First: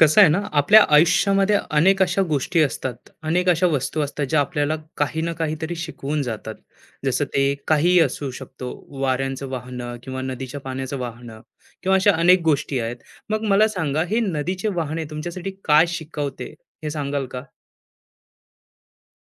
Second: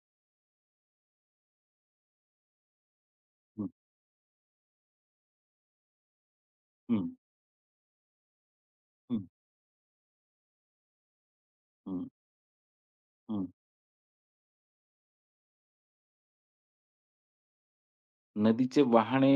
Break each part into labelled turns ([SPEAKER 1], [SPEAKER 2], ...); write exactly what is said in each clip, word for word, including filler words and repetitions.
[SPEAKER 1] कसं आहे ना, आपल्या आयुष्यामध्ये अनेक अशा गोष्टी असतात, अनेक अशा
[SPEAKER 2] हं,
[SPEAKER 1] वस्तू असतात ज्या आपल्याला काही ना काहीतरी शिकवून जातात.
[SPEAKER 2] हं,
[SPEAKER 1] जसं ते काहीही असू शकतो,
[SPEAKER 2] हं,
[SPEAKER 1] वाऱ्यांचं वाहनं किंवा नदीच्या पाण्याचं वाहनं किंवा
[SPEAKER 2] हं,
[SPEAKER 1] अशा अनेक गोष्टी आहेत. मग
[SPEAKER 2] हं.
[SPEAKER 1] मला सांगा, हे नदीचे वाहने तुमच्यासाठी काय शिकवते? हे सांगाल का?
[SPEAKER 2] नदीचे वाहने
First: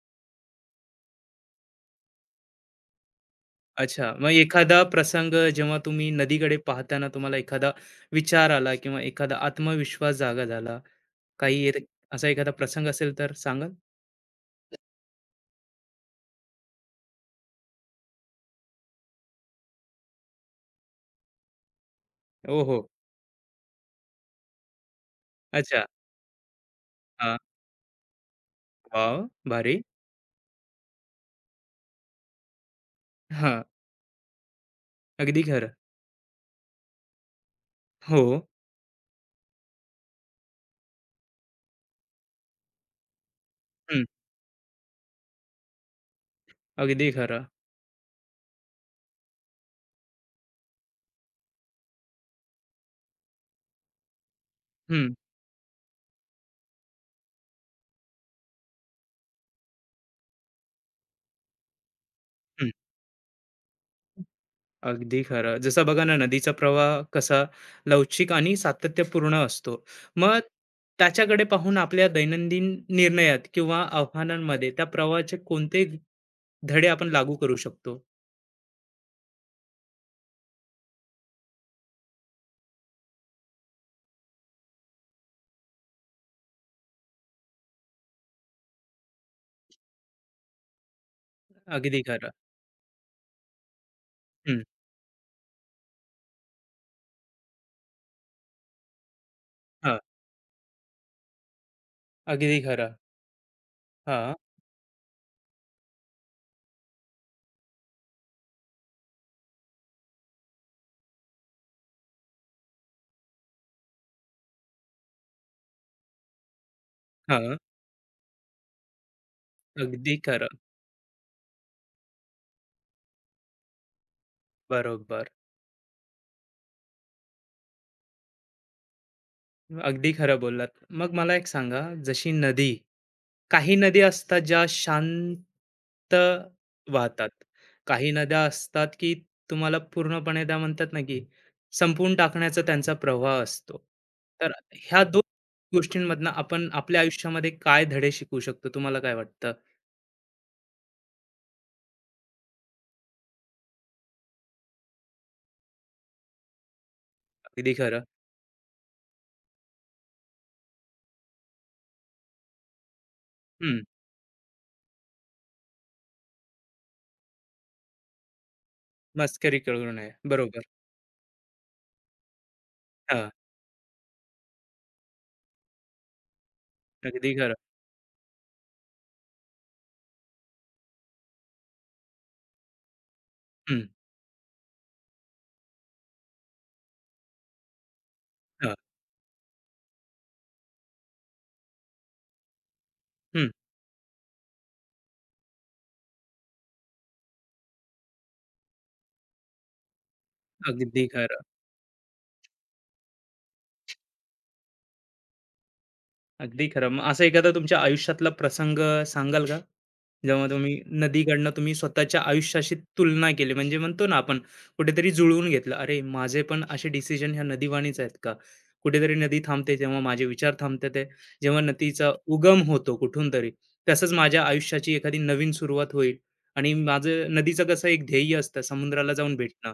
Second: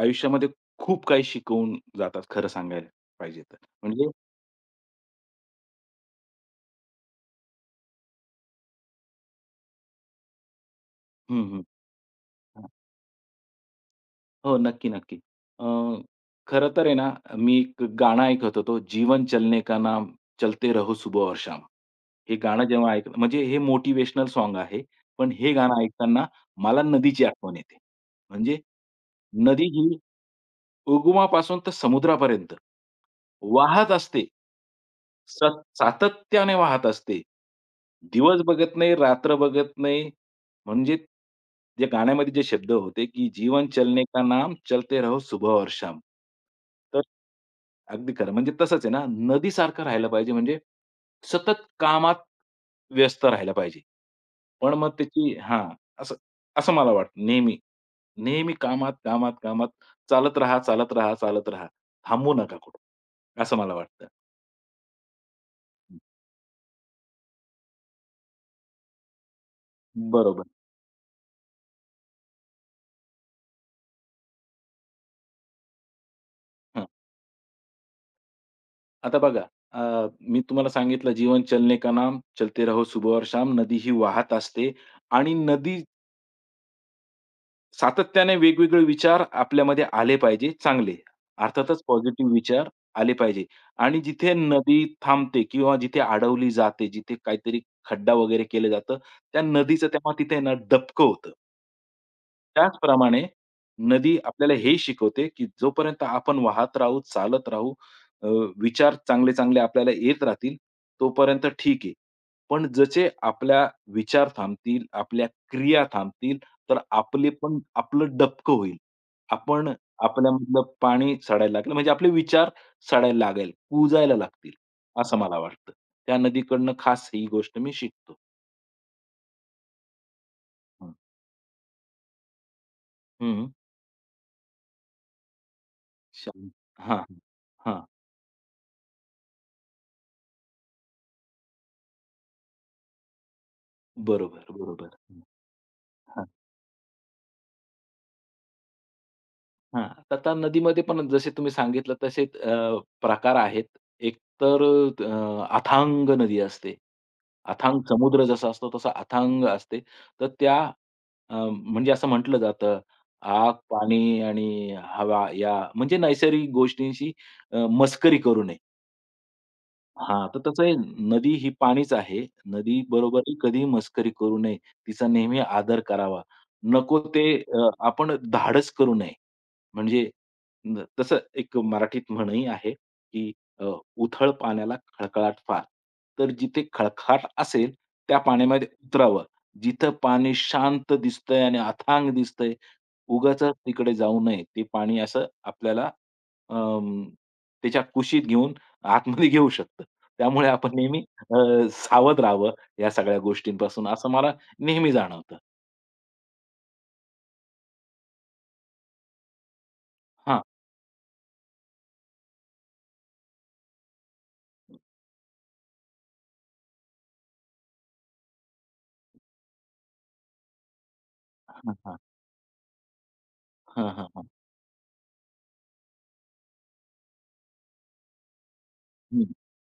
[SPEAKER 2] आयुष्यामध्ये खूप काही शिकवून जातात, खरं सांगायला पाहिजे तर.
[SPEAKER 1] अच्छा,
[SPEAKER 2] म्हणजे
[SPEAKER 1] मग एखादा प्रसंग जेव्हा तुम्ही नदीकडे पाहताना तुम्हाला एखादा विचार आला किंवा एखादा आत्मविश्वास जागा झाला,
[SPEAKER 2] हं,
[SPEAKER 1] काही
[SPEAKER 2] हं.
[SPEAKER 1] एक- असा एखादा प्रसंग असेल तर सांगाल?
[SPEAKER 2] हो, नक्की, नक्की. अ, खरं तर आहे ना, मी एक गाणं ऐकत होतो, जीवन चलने का नाम, चलते रहो सुबह और शाम. हे
[SPEAKER 1] ओ
[SPEAKER 2] गाणं
[SPEAKER 1] हो.
[SPEAKER 2] जेव्हा ऐकलं म्हणजे हे मोटिव्हेशनल सॉन्ग आहे. पण हे गाणं
[SPEAKER 1] अच्छा.
[SPEAKER 2] ऐकताना मला नदीची आठवण येते. म्हणजे
[SPEAKER 1] वाव,
[SPEAKER 2] नदी
[SPEAKER 1] भारी.
[SPEAKER 2] ही उगमापासून तर समुद्रापर्यंत
[SPEAKER 1] हां,
[SPEAKER 2] वाहत असते.
[SPEAKER 1] अगदी
[SPEAKER 2] सत
[SPEAKER 1] खरं.
[SPEAKER 2] सातत्याने वाहत असते.
[SPEAKER 1] हो.
[SPEAKER 2] दिवस बघत नाही, रात्र बघत नाही. म्हणजे जे गाण्यामध्ये जे शब्द होते, की "जीवन
[SPEAKER 1] हं.
[SPEAKER 2] चलने का नाम, चलते रहो सुबह और शाम." तर
[SPEAKER 1] अगदी खरं.
[SPEAKER 2] अगदी खरं. म्हणजे तसंच आहे ना, नदीसारखं राहायला पाहिजे म्हणजे सतत कामात व्यस्त राहायला पाहिजे. पण मग
[SPEAKER 1] हं,
[SPEAKER 2] त्याची हां, असं असं मला वाटतं नेहमी. नेहमी कामात, कामात, कामात चालत राहा, चालत राहा, चालत राहा. थांबू नका
[SPEAKER 1] हं.
[SPEAKER 2] कुठे, असं मला वाटतं.
[SPEAKER 1] अगदी खरं. जसं बघा ना, नदीचा प्रवाह कसा लवचिक आणि सातत्यपूर्ण असतो. मग
[SPEAKER 2] बरोबर.
[SPEAKER 1] त्याच्याकडे पाहून आपल्या दैनंदिन निर्णयात किंवा आव्हानांमध्ये त्या प्रवाहाचे कोणते धडे आपण लागू करू शकतो?
[SPEAKER 2] आता बघा, अ, मी तुम्हाला सांगितलं जीवन चलने का नाम, चलते रहो सुबह और शाम, नदी ही वाहत असते आणि नदी सातत्याने वेगवेगळे विचार आपल्यामध्ये आले पाहिजे चांगले. अर्थातच
[SPEAKER 1] अगदी खरं.
[SPEAKER 2] पॉझिटिव्ह विचार आले पाहिजे आणि जिथे
[SPEAKER 1] हं,
[SPEAKER 2] नदी थांबते किंवा जिथे अडवली जाते, जिथे काहीतरी खड्डा वगैरे केलं जातं, त्या नदीचं
[SPEAKER 1] हां.
[SPEAKER 2] तेव्हा तिथे ना डबकं होतं.
[SPEAKER 1] अगदी खरं.
[SPEAKER 2] त्याचप्रमाणे नदी
[SPEAKER 1] हां,
[SPEAKER 2] आपल्याला हे शिकवते, की जोपर्यंत आपण वाहत राहू, चालत राहू, अ, विचार चांगले-चांगले आपल्याला येत राहतील, तोपर्यंत ठीक आहे. पण जसे आपल्या विचार थांबतील, आपल्या क्रिया थांबतील तर आपली
[SPEAKER 1] हां.
[SPEAKER 2] पण आपलं डबकं होईल. आपण
[SPEAKER 1] अगदी खरं.
[SPEAKER 2] आपल्यामधलं पाणी सडायला लागेल, म्हणजे आपले विचार सडायला लागेल, कुजायला लागतील, असं
[SPEAKER 1] बरोबर.
[SPEAKER 2] मला वाटतं. त्या नदीकडनं खास ही गोष्ट मी शिकतो.
[SPEAKER 1] अगदी खरं बोललात.
[SPEAKER 2] हं.
[SPEAKER 1] मग मला एक सांगा, जशी नदी,
[SPEAKER 2] हं.
[SPEAKER 1] काही नद्या असतात ज्या शांत
[SPEAKER 2] अच्छा. हां,
[SPEAKER 1] वाहतात,
[SPEAKER 2] हां.
[SPEAKER 1] काही नद्या असतात की तुम्हाला पूर्णपणे त्या म्हणतात ना, की संपवून टाकण्याचा त्यांचा प्रवाह असतो.
[SPEAKER 2] बरोबर,
[SPEAKER 1] तर
[SPEAKER 2] बरोबर.
[SPEAKER 1] ह्या दोन गोष्टींमधनं आपण आपल्या आयुष्यामध्ये काय धडे शिकू शकतो, तुम्हाला काय वाटतं?
[SPEAKER 2] हां, तर त्या नदीमध्ये पण जसे तुम्ही सांगितलं तसे अ, प्रकार आहेत. एक तर अ, अथांग नदी असते.
[SPEAKER 1] अगदी
[SPEAKER 2] अथांग
[SPEAKER 1] खरं.
[SPEAKER 2] समुद्र जसा असतो तसा अथांग असते. तर त्या अ, म्हणजे असं म्हटलं जातं, आग,
[SPEAKER 1] हम्म.
[SPEAKER 2] पाणी आणि हवा या म्हणजे नैसर्गिक गोष्टींशी अ, मस्करी करू नये.
[SPEAKER 1] मस्करी करू नये,
[SPEAKER 2] हां, तर तसं
[SPEAKER 1] बरोबर.
[SPEAKER 2] हे नदी ही पाणीच आहे. नदी
[SPEAKER 1] हा.
[SPEAKER 2] बरोबरही कधीही मस्करी करू नये. तिचा नेहमी आदर करावा. नको ते
[SPEAKER 1] अगदी खरं.
[SPEAKER 2] अ, आपण धाडस करू नये. म्हणजे न तसं एक मराठीत म्हणही आहे, की अ,
[SPEAKER 1] हम्म.
[SPEAKER 2] "उथळ पाण्याला खळखळाट फार." तर जिथे खळखळाट असेल त्या पाण्यामध्ये
[SPEAKER 1] हा.
[SPEAKER 2] उतरावं. जिथं पाणी शांत दिसतंय आणि अथांग दिसतंय,
[SPEAKER 1] हम्म.
[SPEAKER 2] उगाचच तिकडे जाऊ नये. ते पाणी असं आपल्याला अं, त्याच्या कुशीत घेऊन आतमध्ये घेऊ शकतं. त्यामुळे आपण नेहमी
[SPEAKER 1] अगदी
[SPEAKER 2] अ,
[SPEAKER 1] खरं.
[SPEAKER 2] सावध राहावं या सगळ्या गोष्टींपासून असं मला नेहमी जाणवतं.
[SPEAKER 1] अगदी खरं, मग असा एखादा तुमच्या आयुष्यातला प्रसंग सांगाल का,
[SPEAKER 2] हां.
[SPEAKER 1] जेव्हा तुम्ही नदीकडनं तुम्ही स्वतःच्या आयुष्याशी तुलना केली, म्हणजे म्हणतो ना आपण, कुठेतरी जुळवून घेतलं, अरे माझे पण असे डिसिजन ह्या नदीवाणीच आहेत का? कुठेतरी नदी थांबते तेव्हा माझे विचार थांबतात आहे. जेव्हा
[SPEAKER 2] हां, हां.
[SPEAKER 1] नदीचा उगम होतो कुठून तरी,
[SPEAKER 2] हां, हां,
[SPEAKER 1] तसंच
[SPEAKER 2] हां.
[SPEAKER 1] माझ्या आयुष्याची एखादी नवीन सुरुवात होईल. आणि माझं, नदीचं कसं एक ध्येय असतं समुद्राला
[SPEAKER 2] हं.
[SPEAKER 1] जाऊन भेटणं,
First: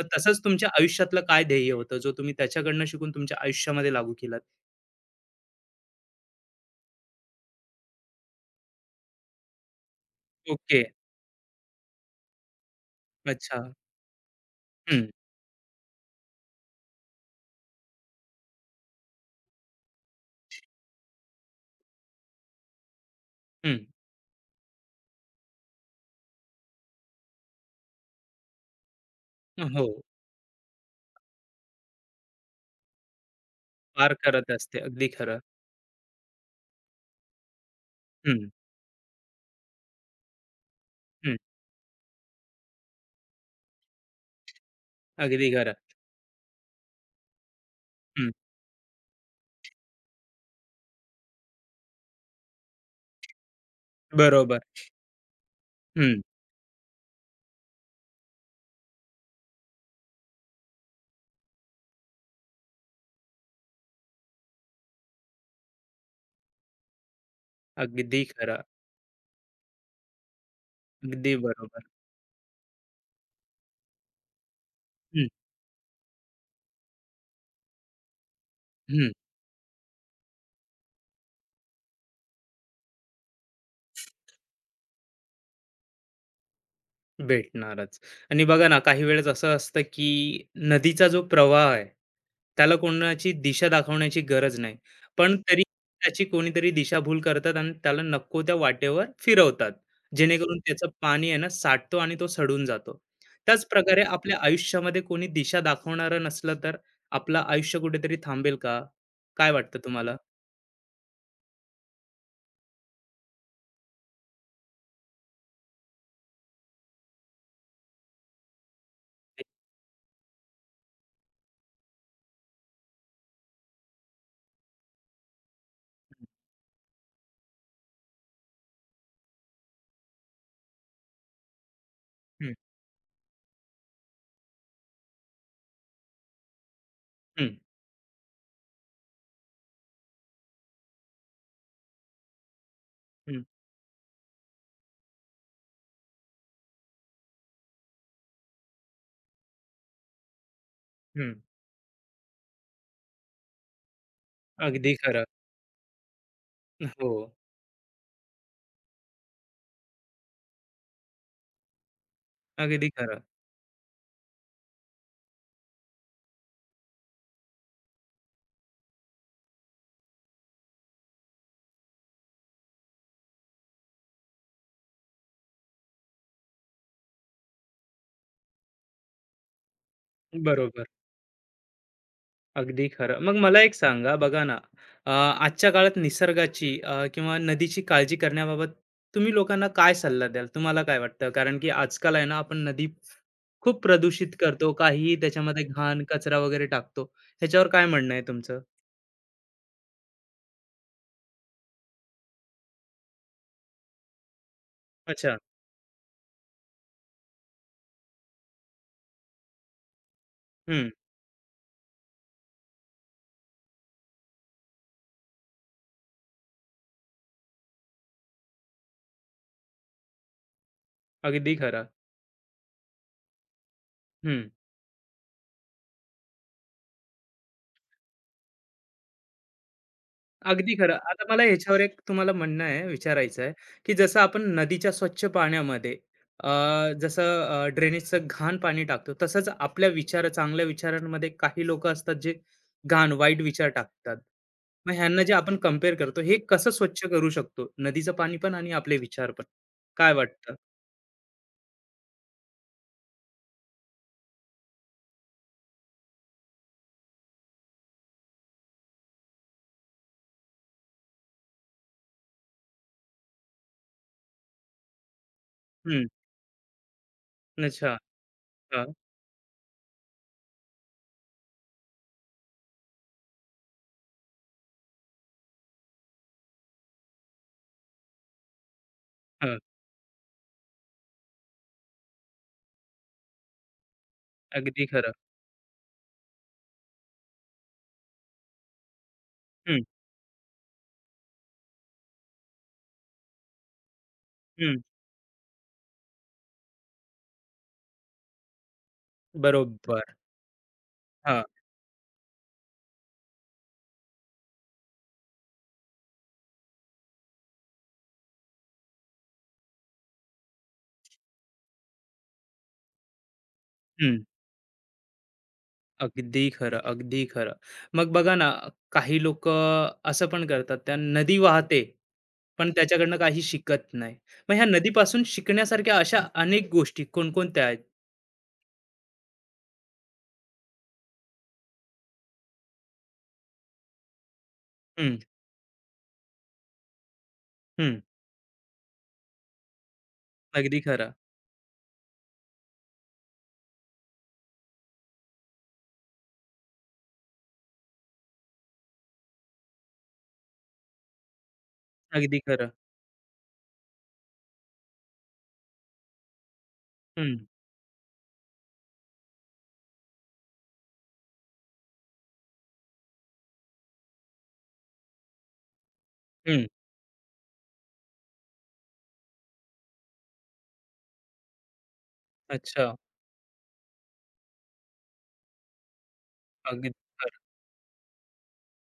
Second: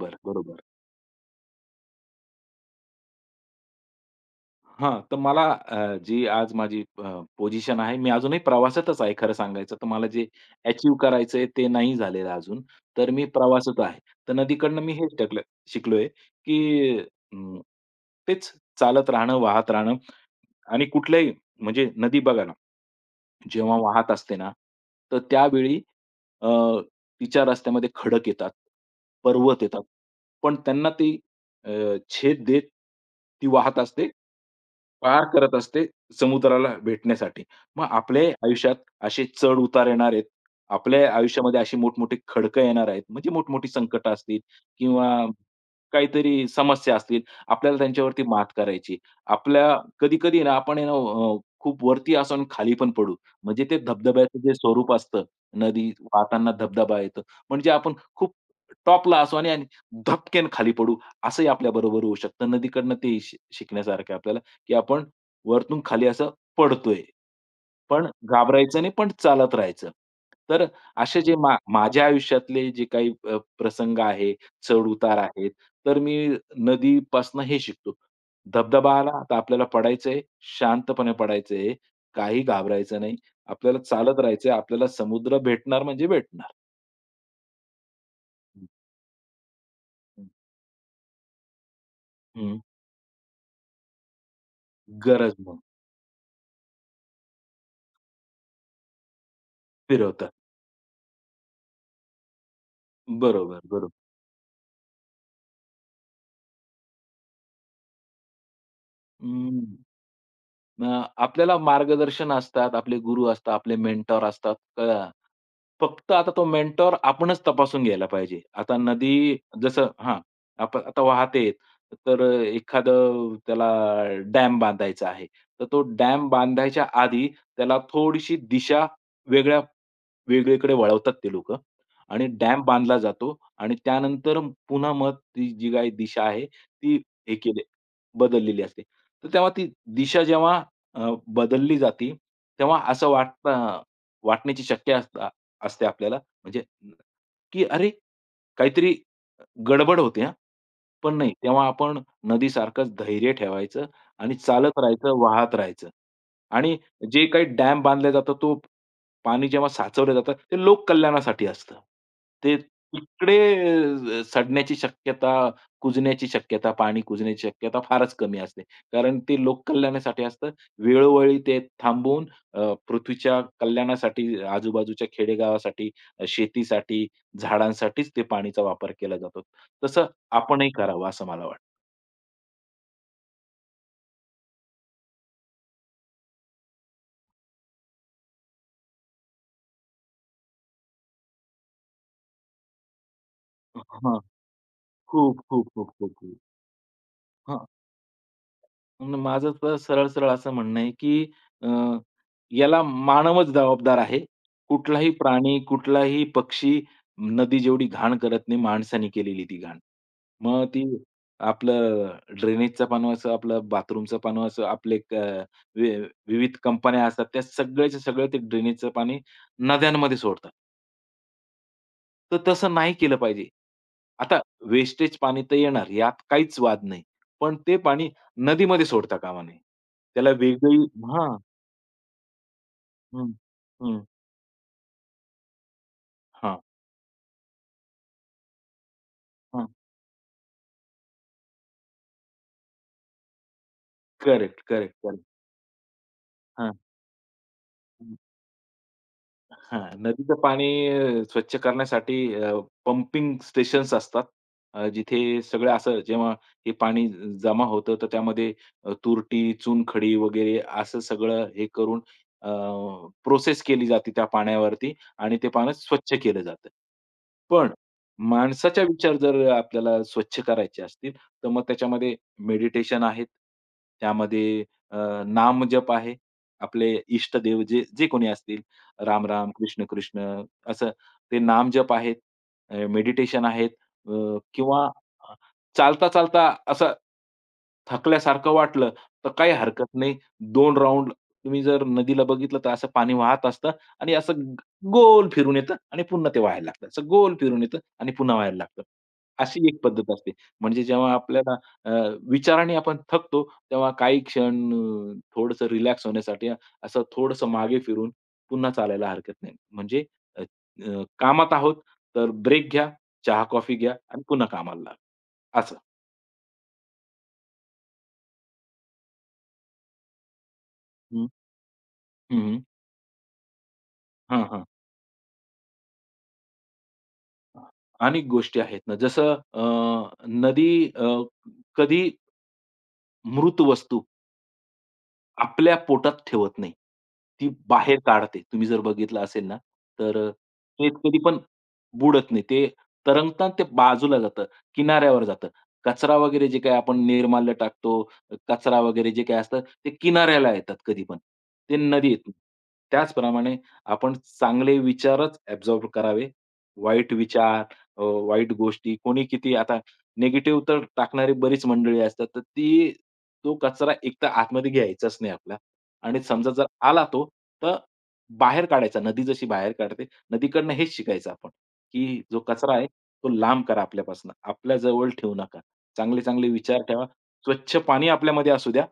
[SPEAKER 1] मग तसंच
[SPEAKER 2] बरोबर.
[SPEAKER 1] तुमच्या आयुष्यातलं काय ध्येय होतं जो तुम्ही त्याच्याकडनं शिकून तुमच्या आयुष्यामध्ये लागू केलात?
[SPEAKER 2] हां, तर मला अ, जी आज माझी अ, पोझिशन आहे, मी अजूनही प्रवासातच आहे खरं सांगायचं तर मला जे
[SPEAKER 1] ओके.
[SPEAKER 2] अचीव्ह करायचंय ते नाही झालेलं अजून. तर मी
[SPEAKER 1] अच्छा.
[SPEAKER 2] प्रवासात आहे. तर नदीकडनं मी
[SPEAKER 1] हम्म.
[SPEAKER 2] हेच टाकलं शिकलोय, की अं, तेच चालत राहणं, वाहत राहणं आणि कुठल्याही म्हणजे नदी बघा ना, जेव्हा
[SPEAKER 1] हम्म.
[SPEAKER 2] वाहत असते ना, तर त्यावेळी अ, तिच्या रस्त्यामध्ये खडक येतात, पर्वत येतात.
[SPEAKER 1] हो.
[SPEAKER 2] पण त्यांना ती अ, छेद देत ती वाहत असते
[SPEAKER 1] पार करत असते, अगदी
[SPEAKER 2] पार
[SPEAKER 1] खरं.
[SPEAKER 2] करत असते समुद्राला भेटण्यासाठी. मग आपल्याही
[SPEAKER 1] हम्म.
[SPEAKER 2] आयुष्यात असे चढ-उतार येणार आहेत. आपल्या
[SPEAKER 1] हं,
[SPEAKER 2] आयुष्यामध्ये अशी मोठमोठी खडकं येणार आहेत. म्हणजे मोठमोठी संकटं असतील किंवा
[SPEAKER 1] अगदी खरं.
[SPEAKER 2] काहीतरी समस्या असतील. आपल्याला त्यांच्यावरती
[SPEAKER 1] हं,
[SPEAKER 2] मात करायची. आपल्या कधी-कधी ना आपण आहे ना अ, खूप वरती असू आणि खाली पण पडू. म्हणजे ते धबधब्याचं जे
[SPEAKER 1] बरोबर.
[SPEAKER 2] स्वरूप असतं, नदी
[SPEAKER 1] हं,
[SPEAKER 2] वाहताना धबधबा येतो. म्हणजे आपण खूप टॉपला असू आणि आणि धपकेन खाली पडू. असंही आपल्याबरोबर होऊ शकतं. नदीकडनं ते शि शिकण्यासारखं आहे आपल्याला. की आपण वरतून खाली असं पडतोय. पण
[SPEAKER 1] अगदी खरं.
[SPEAKER 2] घाबरायचं नाही, पण चालत राहायचं. तर असे
[SPEAKER 1] अगदी
[SPEAKER 2] जे मा
[SPEAKER 1] बरोबर.
[SPEAKER 2] माझ्या आयुष्यातले जे काही अ, प्रसंग आहे, चढ-उतार
[SPEAKER 1] हं,
[SPEAKER 2] आहेत, तर मी नदीपासून हे शिकतो. धबधबा
[SPEAKER 1] हं,
[SPEAKER 2] आला, आता आपल्याला पडायचंय, शांतपणे पडायचंय, काही घाबरायचं नाही. आपल्याला चालत राहायचंय, आपल्याला समुद्र भेटणार म्हणजे भेटणार.
[SPEAKER 1] भेटणारच. आणि बघा ना, काही वेळेस असं असतं की नदीचा जो प्रवाह आहे,
[SPEAKER 2] हं,
[SPEAKER 1] त्याला कोणाची दिशा दाखवण्याची गरज नाही.
[SPEAKER 2] गरज
[SPEAKER 1] पण
[SPEAKER 2] म्हणून
[SPEAKER 1] तरी त्याची कोणीतरी दिशाभूल करतात आणि त्याला नको त्या वाटेवर फिरवतात.
[SPEAKER 2] फिरवतात.
[SPEAKER 1] जेणेकरून त्याचं पाणी आहे ना, साठतो आणि तो सडून जातो.
[SPEAKER 2] बरोबर,
[SPEAKER 1] त्याच
[SPEAKER 2] बरोबर.
[SPEAKER 1] प्रकारे आपल्या आयुष्यामध्ये कोणी दिशा दाखवणारं नसलं तर आपलं आयुष्य कुठेतरी थांबेल का? काय
[SPEAKER 2] हं.
[SPEAKER 1] वाटतं तुम्हाला?
[SPEAKER 2] अ, आपल्याला मार्गदर्शन असतात, आपले गुरु असतात, आपले मेंटॉर असतात. अ, फक्त आता तो मेंटॉर आपणच तपासून घ्यायला पाहिजे. आता नदी जसं हां, आप आता वाहते, तर अ, एखादं त्याला डॅम बांधायचा आहे. तर तो डॅम बांधायच्या आधी त्याला थोडीशी दिशा वेगळ्या वेगळीकडे वळवतात ते लोकं आणि डॅम बांधला जातो आणि त्यानंतर पुन्हा मग ती जी काही दिशा आहे ती हे
[SPEAKER 1] हं,
[SPEAKER 2] केले बदललेली असते. तर तेव्हा ती दिशा जेव्हा अ, बदलली जाते, तेव्हा असं
[SPEAKER 1] हं,
[SPEAKER 2] वाटतं वाटण्याची शक्य असता असते आपल्याला म्हणजे की अरे काहीतरी गडबड होते हा, पण नाही
[SPEAKER 1] हं.
[SPEAKER 2] तेव्हा आपण नदीसारखंच धैर्य ठेवायचं आणि चालत
[SPEAKER 1] अगदी
[SPEAKER 2] राहायचं,
[SPEAKER 1] खरं.
[SPEAKER 2] वाहत राहायचं. आणि
[SPEAKER 1] हो,
[SPEAKER 2] जे काही डॅम बांधले जातात तो पाणी जेव्हा साचवलं जातं ते लोककल्याणासाठी असतं. ते
[SPEAKER 1] अगदी खरं.
[SPEAKER 2] तिकडे अ, सडण्याची शक्यता, कुजण्याची शक्यता, पाणी कुजण्याची शक्यता फारच कमी असते. कारण ते लोककल्याणासाठी असतं. वेळोवेळी ते थांबवून अ, पृथ्वीच्या कल्याणासाठी आजूबाजूच्या खेडेगावासाठी, अ, शेतीसाठी, झाडांसाठीच ते पाणीचा वापर केला जातो. तसं आपणही
[SPEAKER 1] बरोबर.
[SPEAKER 2] करावं असं मला वाटतं.
[SPEAKER 1] अगदी खरं. मग मला एक सांगा, बघा ना, अ, आजच्या काळात निसर्गाची अ, किंवा नदीची काळजी करण्याबाबत तुम्ही लोकांना काय सल्ला द्याल? तुम्हाला काय वाटतं? कारण की आजकाल आहे ना, आपण नदी खूप
[SPEAKER 2] हां.
[SPEAKER 1] प्रदूषित करतो. काहीही
[SPEAKER 2] खूप,
[SPEAKER 1] त्याच्यामध्ये
[SPEAKER 2] खूप, खूप,
[SPEAKER 1] घाण,
[SPEAKER 2] खूप, खूप.
[SPEAKER 1] कचरा वगैरे टाकतो.
[SPEAKER 2] हां.
[SPEAKER 1] ह्याच्यावर काय म्हणणं आहे तुमचं?
[SPEAKER 2] अन् माझं तर सरळ-सरळ असं म्हणणं आहे, की अ, याला मानवच जबाबदार आहे. कुठलाही
[SPEAKER 1] अच्छा.
[SPEAKER 2] प्राणी, कुठलाही पक्षी, नदी जेवढी घाण करत नाही, माणसाने केलेली ती घाण. मग ती
[SPEAKER 1] हं.
[SPEAKER 2] आपलं ड्रेनेजचं पाणी असो, आपलं बाथरूमचं पाणी असो, आपले क वि विविध कंपन्या असतात, त्या सगळ्याच्या सगळं ते ड्रेनेजचं पाणी नद्यांमध्ये सोडतात.
[SPEAKER 1] अगदी खरं.
[SPEAKER 2] तर तसं नाही केलं पाहिजे. आता
[SPEAKER 1] हं.
[SPEAKER 2] वेस्टेज पाणी तर येणार यात काहीच वाद नाही. पण ते पाणी नदीमध्ये सोडता कामा नये. त्याला
[SPEAKER 1] अगदी
[SPEAKER 2] वेगळी
[SPEAKER 1] खरं. आता
[SPEAKER 2] हां.
[SPEAKER 1] मला ह्याच्यावर एक तुम्हाला म्हणणं आहे,
[SPEAKER 2] हं,
[SPEAKER 1] विचारायचं आहे, की
[SPEAKER 2] हं.
[SPEAKER 1] जसं आपण नदीच्या स्वच्छ पाण्यामध्ये अ,
[SPEAKER 2] हां,
[SPEAKER 1] जसं अ, ड्रेनेजचं घाण पाणी टाकतो, तसंच
[SPEAKER 2] हां.
[SPEAKER 1] आपल्या विचार, चांगल्या विचारांमध्ये काही लोकं असतात, जे घाण, वाईट विचार टाकतात.
[SPEAKER 2] करेक्ट, करेक्ट,
[SPEAKER 1] मग ह्यांना
[SPEAKER 2] करेक्ट.
[SPEAKER 1] जे आपण कंपेअर करतो, हे कसं
[SPEAKER 2] हां.
[SPEAKER 1] स्वच्छ करू शकतो? नदीचं पाणी पण आणि आपले विचार पण.
[SPEAKER 2] हां,
[SPEAKER 1] काय
[SPEAKER 2] नदीचं
[SPEAKER 1] वाटतं?
[SPEAKER 2] पाणी अ, स्वच्छ करण्यासाठी पंपिंग स्टेशन्स असतात. अ, जिथे सगळं असं जेव्हा हे पाणी जमा होतं, तर त्यामध्ये अ, तुरटी, चुनखडी वगैरे असं सगळं हे करून प्रोसेस केली जाते त्या पाण्यावरती आणि ते पाणी
[SPEAKER 1] हं.
[SPEAKER 2] स्वच्छ केलं जातं. पण
[SPEAKER 1] अच्छा.
[SPEAKER 2] माणसाचा
[SPEAKER 1] हां,
[SPEAKER 2] विचार जर आपल्याला स्वच्छ करायचे असतील, तर मग त्याच्यामध्ये मेडिटेशन आहेत. त्यामध्ये अ, नामजप आहे. आपले इष्टदेव जे जे कोणी असतील राम राम,
[SPEAKER 1] हां.
[SPEAKER 2] कृष्ण कृष्ण असं ते नामजप आहेत, मेडिटेशन आहेत अ, किंवा
[SPEAKER 1] अगदी खरं.
[SPEAKER 2] अ, चालता चालता असं थकल्यासारखं वाटलं, तर काही
[SPEAKER 1] हं,
[SPEAKER 2] हरकत नाही. दोन राउंड तुम्ही जर नदीला बघितलं तर असं पाणी वाहत असतं आणि असं ग-
[SPEAKER 1] हं.
[SPEAKER 2] गोल फिरून येतं आणि पुन्हा ते वाहायला लागतं. असं गोल फिरून येतं आणि पुन्हा व्हायला लागतं. अशी एक
[SPEAKER 1] बरोबर.
[SPEAKER 2] पद्धत असते. म्हणजे जेव्हा
[SPEAKER 1] हां.
[SPEAKER 2] आपल्याला अ, विचाराने आपण थकतो, तेव्हा काही क्षण अ, रिलॅक्स होण्यासाठी असं थोडंसं मागे फिरून पुन्हा चालायला हरकत नाही. म्हणजे अ, अ, कामात आहोत, तर ब्रेक घ्या, चहा-कॉफी घ्या
[SPEAKER 1] हं.
[SPEAKER 2] आणि पुन्हा कामाला लागा. असं.
[SPEAKER 1] अगदी खरं, अगदी खरं. मग बघा ना, काही लोक असं पण करतात, त्या
[SPEAKER 2] हं,
[SPEAKER 1] नदी वाहते,
[SPEAKER 2] हं.
[SPEAKER 1] पण त्याच्याकडनं काही शिकत नाही.
[SPEAKER 2] हां,
[SPEAKER 1] मग ह्या
[SPEAKER 2] हां.
[SPEAKER 1] नदीपासून शिकण्यासारख्या अशा अनेक गोष्टी कोणकोणत्या आहेत?
[SPEAKER 2] अनेक गोष्टी आहेत ना, जसं अ, नदी अ, कधी मृत वस्तू
[SPEAKER 1] हं,
[SPEAKER 2] आपल्या पोटात ठेवत नाही. ती बाहेर
[SPEAKER 1] हं.
[SPEAKER 2] काढते. तुम्ही जर बघितलं असेल ना, तर अ,
[SPEAKER 1] अगदी
[SPEAKER 2] ते
[SPEAKER 1] खरं,
[SPEAKER 2] कधी पण बुडत नाही. ते तरंगतात ते बाजूला जातं, किनाऱ्यावर जातं. कचरा वगैरे जे काही आपण निर्माल्य टाकतो, कचरा वगैरे जे काही असतं, ते किनाऱ्याला येतात कधी पण. ते नदीत नाही.
[SPEAKER 1] अगदी खरं.
[SPEAKER 2] त्याचप्रमाणे आपण चांगले विचारच ॲब्झॉर्ब करावे. वाईट
[SPEAKER 1] हं,
[SPEAKER 2] विचार, अ, वाईट गोष्टी कोणी किती आता निगेटिव्ह तर टाकणारी बरीच मंडळी असतात. तर ती तो कचरा एकतर आतमध्ये घ्यायचाच नाही आपला आणि समजा जर
[SPEAKER 1] हं.
[SPEAKER 2] आला तो, तर बाहेर काढायचा. नदी जशी बाहेर काढते, नदीकडनं हेच शिकायचं आपण, की जो कचरा आहे
[SPEAKER 1] अच्छा.
[SPEAKER 2] तो लांब करा आपल्यापासून. आपल्या जवळ ठेवू नका. चांगले-चांगले विचार
[SPEAKER 1] अगदी
[SPEAKER 2] ठेवा.
[SPEAKER 1] खरं.
[SPEAKER 2] स्वच्छ पाणी आपल्यामध्ये असू द्या.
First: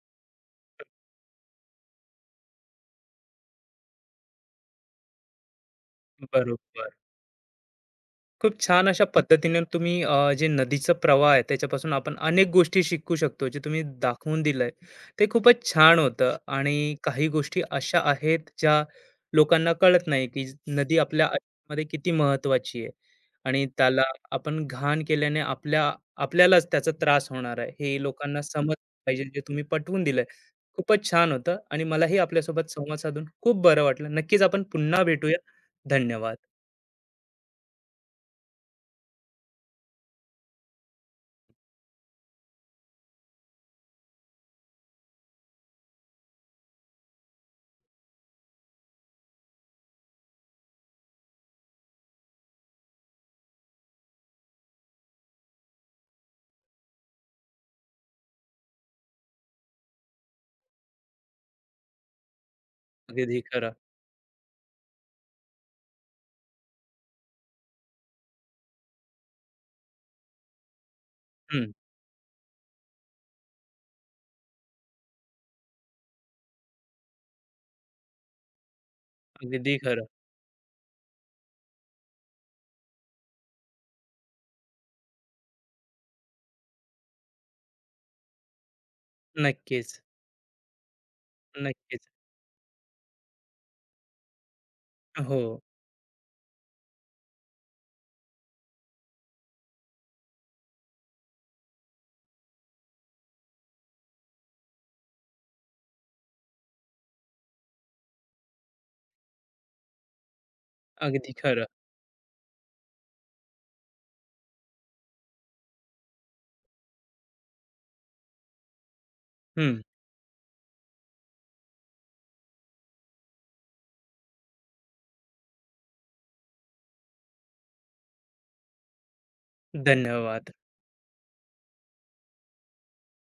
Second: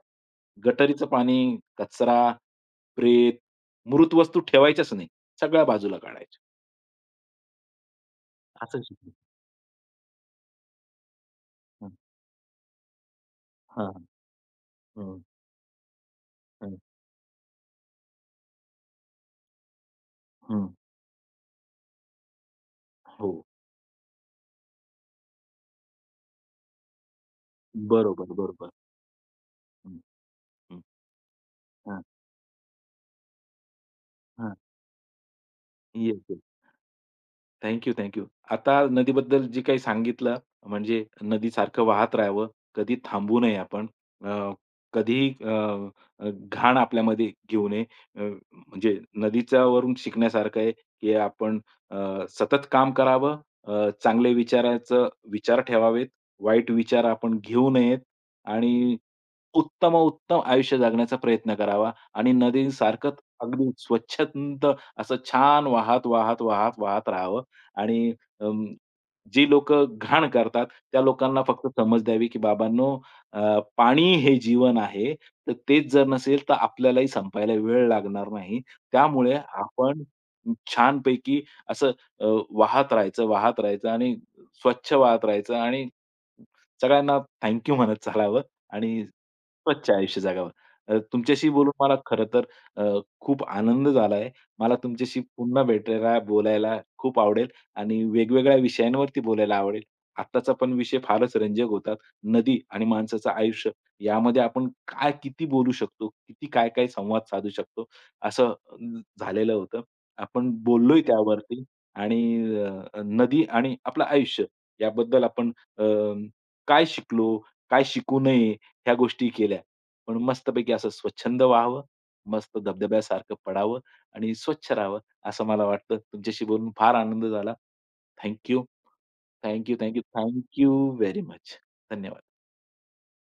[SPEAKER 2] गटारीचं पाणी, कचरा, प्रेत, मृत वस्तू ठेवायच्याच नाही. सगळ्या बाजूला काढायच्या.
[SPEAKER 1] बरोबर. खूप
[SPEAKER 2] असं
[SPEAKER 1] छान अशा
[SPEAKER 2] शिकलो.
[SPEAKER 1] पद्धतीने तुम्ही, अ, जे नदीचा प्रवाह आहे
[SPEAKER 2] हं.
[SPEAKER 1] त्याच्यापासून आपण अनेक गोष्टी शिकू शकतो, जे तुम्ही
[SPEAKER 2] हां.
[SPEAKER 1] दाखवून दिलंय,
[SPEAKER 2] हं,
[SPEAKER 1] ते खूपच छान होतं. आणि
[SPEAKER 2] हं,
[SPEAKER 1] काही गोष्टी अशा आहेत ज्या लोकांना कळत नाही, की
[SPEAKER 2] हं.
[SPEAKER 1] नदी आपल्या आयुष्यामध्ये किती महत्वाची आहे
[SPEAKER 2] हो.
[SPEAKER 1] आणि त्याला आपण घाण केल्याने आपल्या आपल्यालाच त्याचा त्रास होणार आहे, हे
[SPEAKER 2] बरोबर,
[SPEAKER 1] लोकांना
[SPEAKER 2] बरोबर.
[SPEAKER 1] समज पाहिजे, जे तुम्ही
[SPEAKER 2] हं,
[SPEAKER 1] पटवून दिलंय.
[SPEAKER 2] हं.
[SPEAKER 1] खूपच छान होतं आणि
[SPEAKER 2] हां,
[SPEAKER 1] मलाही आपल्यासोबत संवाद साधून खूप बरं वाटलं. नक्कीच
[SPEAKER 2] हां.
[SPEAKER 1] आपण पुन्हा भेटूया.
[SPEAKER 2] येस,
[SPEAKER 1] धन्यवाद.
[SPEAKER 2] Thank you, thank you. आता नदीबद्दल जे काही सांगितलं म्हणजे नदीसारखं वाहत राहावं, कधी थांबू नये आपण. अ, कधीही अ, अ, घाण आपल्यामध्ये घेऊ नये. अ, म्हणजे नदीच्यावरून शिकण्यासारखं आहे, की आपण अ, सतत काम करावं, अ, चांगले विचाराचं विचार ठेवावेत, वाईट विचार आपण घेऊ नयेत आणि उत्तमोत्तम आयुष्य जगण्याचा प्रयत्न करावा आणि नदीसारखंच
[SPEAKER 1] अगदी
[SPEAKER 2] अगदी
[SPEAKER 1] खरं.
[SPEAKER 2] स्वच्छंद असं छान वाहत, वाहत, वाहत, वाहत राहावं. आणि अं, जी लोक घाण करतात, त्या लोकांना फक्त
[SPEAKER 1] हम्म.
[SPEAKER 2] समज द्यावी, की बाबांनो अ, पाणी हे जीवन आहे. तर तेच जर नसेल, तर आपल्यालाही संपायला वेळ लागणार नाही. त्यामुळे
[SPEAKER 1] अगदी
[SPEAKER 2] आपण
[SPEAKER 1] खरं.
[SPEAKER 2] छानपैकी असं अ, वाहत राहायचं, वाहत राहायचं आणि स्वच्छ वाहत राहायचं आणि सगळ्यांना थँक म्हणत चालावं आणि स्वच्छ
[SPEAKER 1] नक्कीच,
[SPEAKER 2] आयुष्य जगावं. अ, तुमच्याशी बोलून मला
[SPEAKER 1] नक्कीच.
[SPEAKER 2] खरं तर अ, खूप आनंद झाला आहे. मला तुमच्याशी
[SPEAKER 1] हो,
[SPEAKER 2] पुन्हा भेटायला, बोलायला खूप आवडेल आणि वेगवेगळ्या विषयांवरती बोलायला आवडेल. आत्ताचा पण विषय फारच रंजक होता. नदी आणि माणसाचं आयुष्य यामध्ये आपण काय किती बोलू शकतो, किती काय-काय संवाद साधू शकतो, असं अं, झालेलं होतं. आपण बोललोय
[SPEAKER 1] अगदी
[SPEAKER 2] त्यावरती
[SPEAKER 1] खरं.
[SPEAKER 2] आणि अ, नदी आणि आपलं आयुष्य याबद्दल आपण अ, काय शिकलो, काय शिकू नये ह्या गोष्टी केल्या.
[SPEAKER 1] हं.
[SPEAKER 2] पण मस्तपैकी असं स्वच्छंद व्हावं, मस्त धबधब्यासारखं पडावं आणि स्वच्छ राहावं, असं मला वाटतं. तुमच्याशी बोलून फार आनंद झाला. Thank you. Thank you, thank you,
[SPEAKER 1] धन्यवाद.
[SPEAKER 2] Thank very much. धन्यवाद.